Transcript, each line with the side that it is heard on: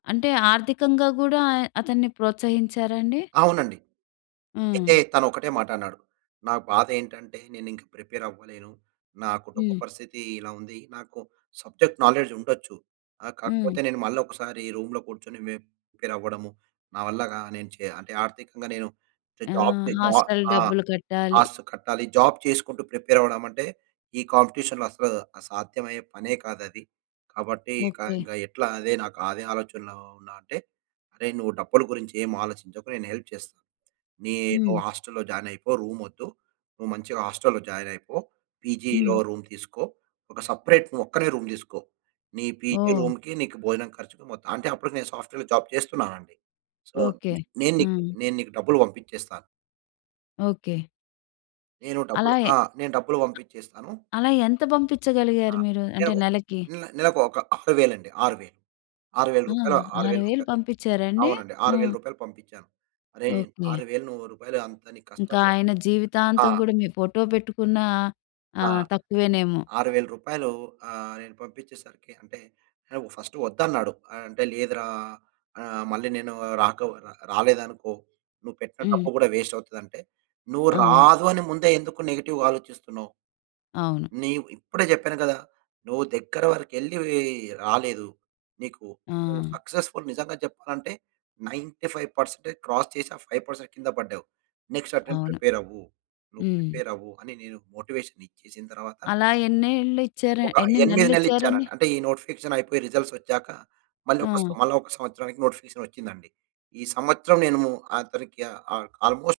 left: అంటే, ఆర్థికంగా గూడా అతన్ని ప్రోత్సహించారా అండి?
right: అవునండి. అయితే
left: హ్మ్.
right: తనొకటే మాటన్నాడు, "నా బాధేంటంటే, నేనింక ప్రిపేరవ్వలేను. నా కుటుంబ
left: హ్మ్.
right: పరిస్థితి ఇలా ఉంది. నాకు సబ్జెక్ట్ నాలెడ్జ్ ఉండచ్చు, ఆహ్, కాకపోతే
left: హ్మ్.
right: నేను మళ్ళొకసారి రూమ్‌లో కూర్చొని మేము ప్రిపేరవ్వ‌డము, నా వల్ల గా నేను చే అంటే, ఆర్థికంగా నేను చె
left: ఆ!
right: జాబ్ చె జ
left: హాస్టల్
right: ఆ!
left: డబ్బులు కట్టాలి.
right: ఆస్టల్‌కి కట్టాలి. జాబ్ చేసుకుంటూ ప్రిపేరవ్వడమంటే, ఈ కాంపిటిషన్‌లో అసలు ఆహ్, సాధ్యమయ్యే పనే కాదది. కాబట్టీ, ఇక,
left: ఓకే.
right: ఇంగ ఎట్లా అదే నాకదే ఆలోచనలో ఉన్నా" అంటే, అరే, నువ్వు డబ్బుల గురించి ఏం ఆలోచించకు, నేను హెల్ప్ చేస్ నే నువ్వు
left: హ్మ్.
right: హాస్టల్లో జాయినయిపో, రూమొద్దు. నువ్వు మంచిగా హాస్టల్లో జాయినయిపో, పీజీలో
left: హ్మ్.
right: రూమ్ తీసుకో. ఒక సపరేట్, నువ్వొక్కనివే రూమ్ తీసుకో. నీ పీజీ
left: ఓహ్!
right: రూమ్‌కి, నీకు భోజనం ఖర్చుకు మొత్తం అంటే, అప్పుడికి నేను సాఫ్ట్‌వేర్‌లో జాబ్ చేస్తున్నానండి. So,
left: okay.
right: నేను నీక్
left: ఆ!
right: నేను నీకు డబ్బులు పంపిచ్చేస్తా.
left: ఓకే.
right: నేను
left: అలా
right: డబ్బులు
left: ఎ
right: ఆ! డబ్బులు పంపిచ్చేస్తాను.
left: అలా ఎంత
right: ఆ!
left: పంపిచ్చగలిగారు మీరు, అంటే
right: నెలకొ
left: నెలకి?
right: నె నెలకు ఒక 6 వేలండి. 6,000. ఆరు వేలు
left: ఆ!
right: రూపాయలు, ఆరు
left: ఆరు
right: వేలు
left: వేలు
right: రూపాయలు.
left: పంపిచ్చారా అండి?
right: అవునండి. ఆరు వేల
left: హ్మ్.
right: రూపాయలు. పంపిచ్చాను. "అరే!
left: ఓకే.
right: 6,000 నువ్వు రూపాయలు, అంత నీకు
left: ఇంక
right: కష్టం రా.
left: ఆయన
right: ఆ!
left: జీవితాంతం గూడా మీ ఫోటో పెట్టుకున్నా
right: ఆ!
left: ఆహ్, తక్కువేనేమో.
right: రూ. 6,000 ఆహ్, నేను పంపిచ్చేసరికి అంటే, నెవ్ ఫస్ట్ ఒద్దన్నాడు. అ అంటే, "లేదురా. ఆహ్, మళ్ళీ నేను రాకో రాలేదనుకో, నువ్వు పెట్టిన
left: హ్మ్.
right: డబ్బు గూడా వేస్టవుతదంటే," నువ్వు
left: అవును.
right: రాదు అని ముందే ఎందుకు నెగెటివ్ ఆలోచిస్తున్నావు.
left: అవును.
right: నీవు ఇప్పుడే చెప్పాను కదా! నువ్వు దగ్గర వరకెళ్ళీ వ్ రాలేదు. నీకు, నువ్వు
left: ఆ!
right: సక్సెస్‌ఫుల్. నిజంగా చెప్పాలంటే, 95% క్రాస్ చేసి, ఆ 5% కింద పడ్డావు. నెక్స్ట్ అటెంప్ట్
left: అవును.
right: ప్రిపేరవ్వు. నువ్వు
left: హ్మ్.
right: ప్రిపేరవ్వు" అని నేను మోటివేషన్ ఇచ్చేసిన తర్వాత
left: అలా ఎన్నేళ్ళు ఇచ్చార
right: ఒక
left: ఎన్ని
right: 8
left: నెలలిచ్చారండి?
right: నెల్లిచ్చానండి. అంటే, ఈ నోటిఫికేషనయిపోయి, రిజల్సొచ్చాక మళ్ళొక స
left: ఆ!
right: మళ్ళా ఒక సంవత్సరానికి నోటిఫికేషనొచ్చిందండి. ఈ సంవత్సరం నేను అతనికి ఆహ్, ఆ ఆల్మోస్ట్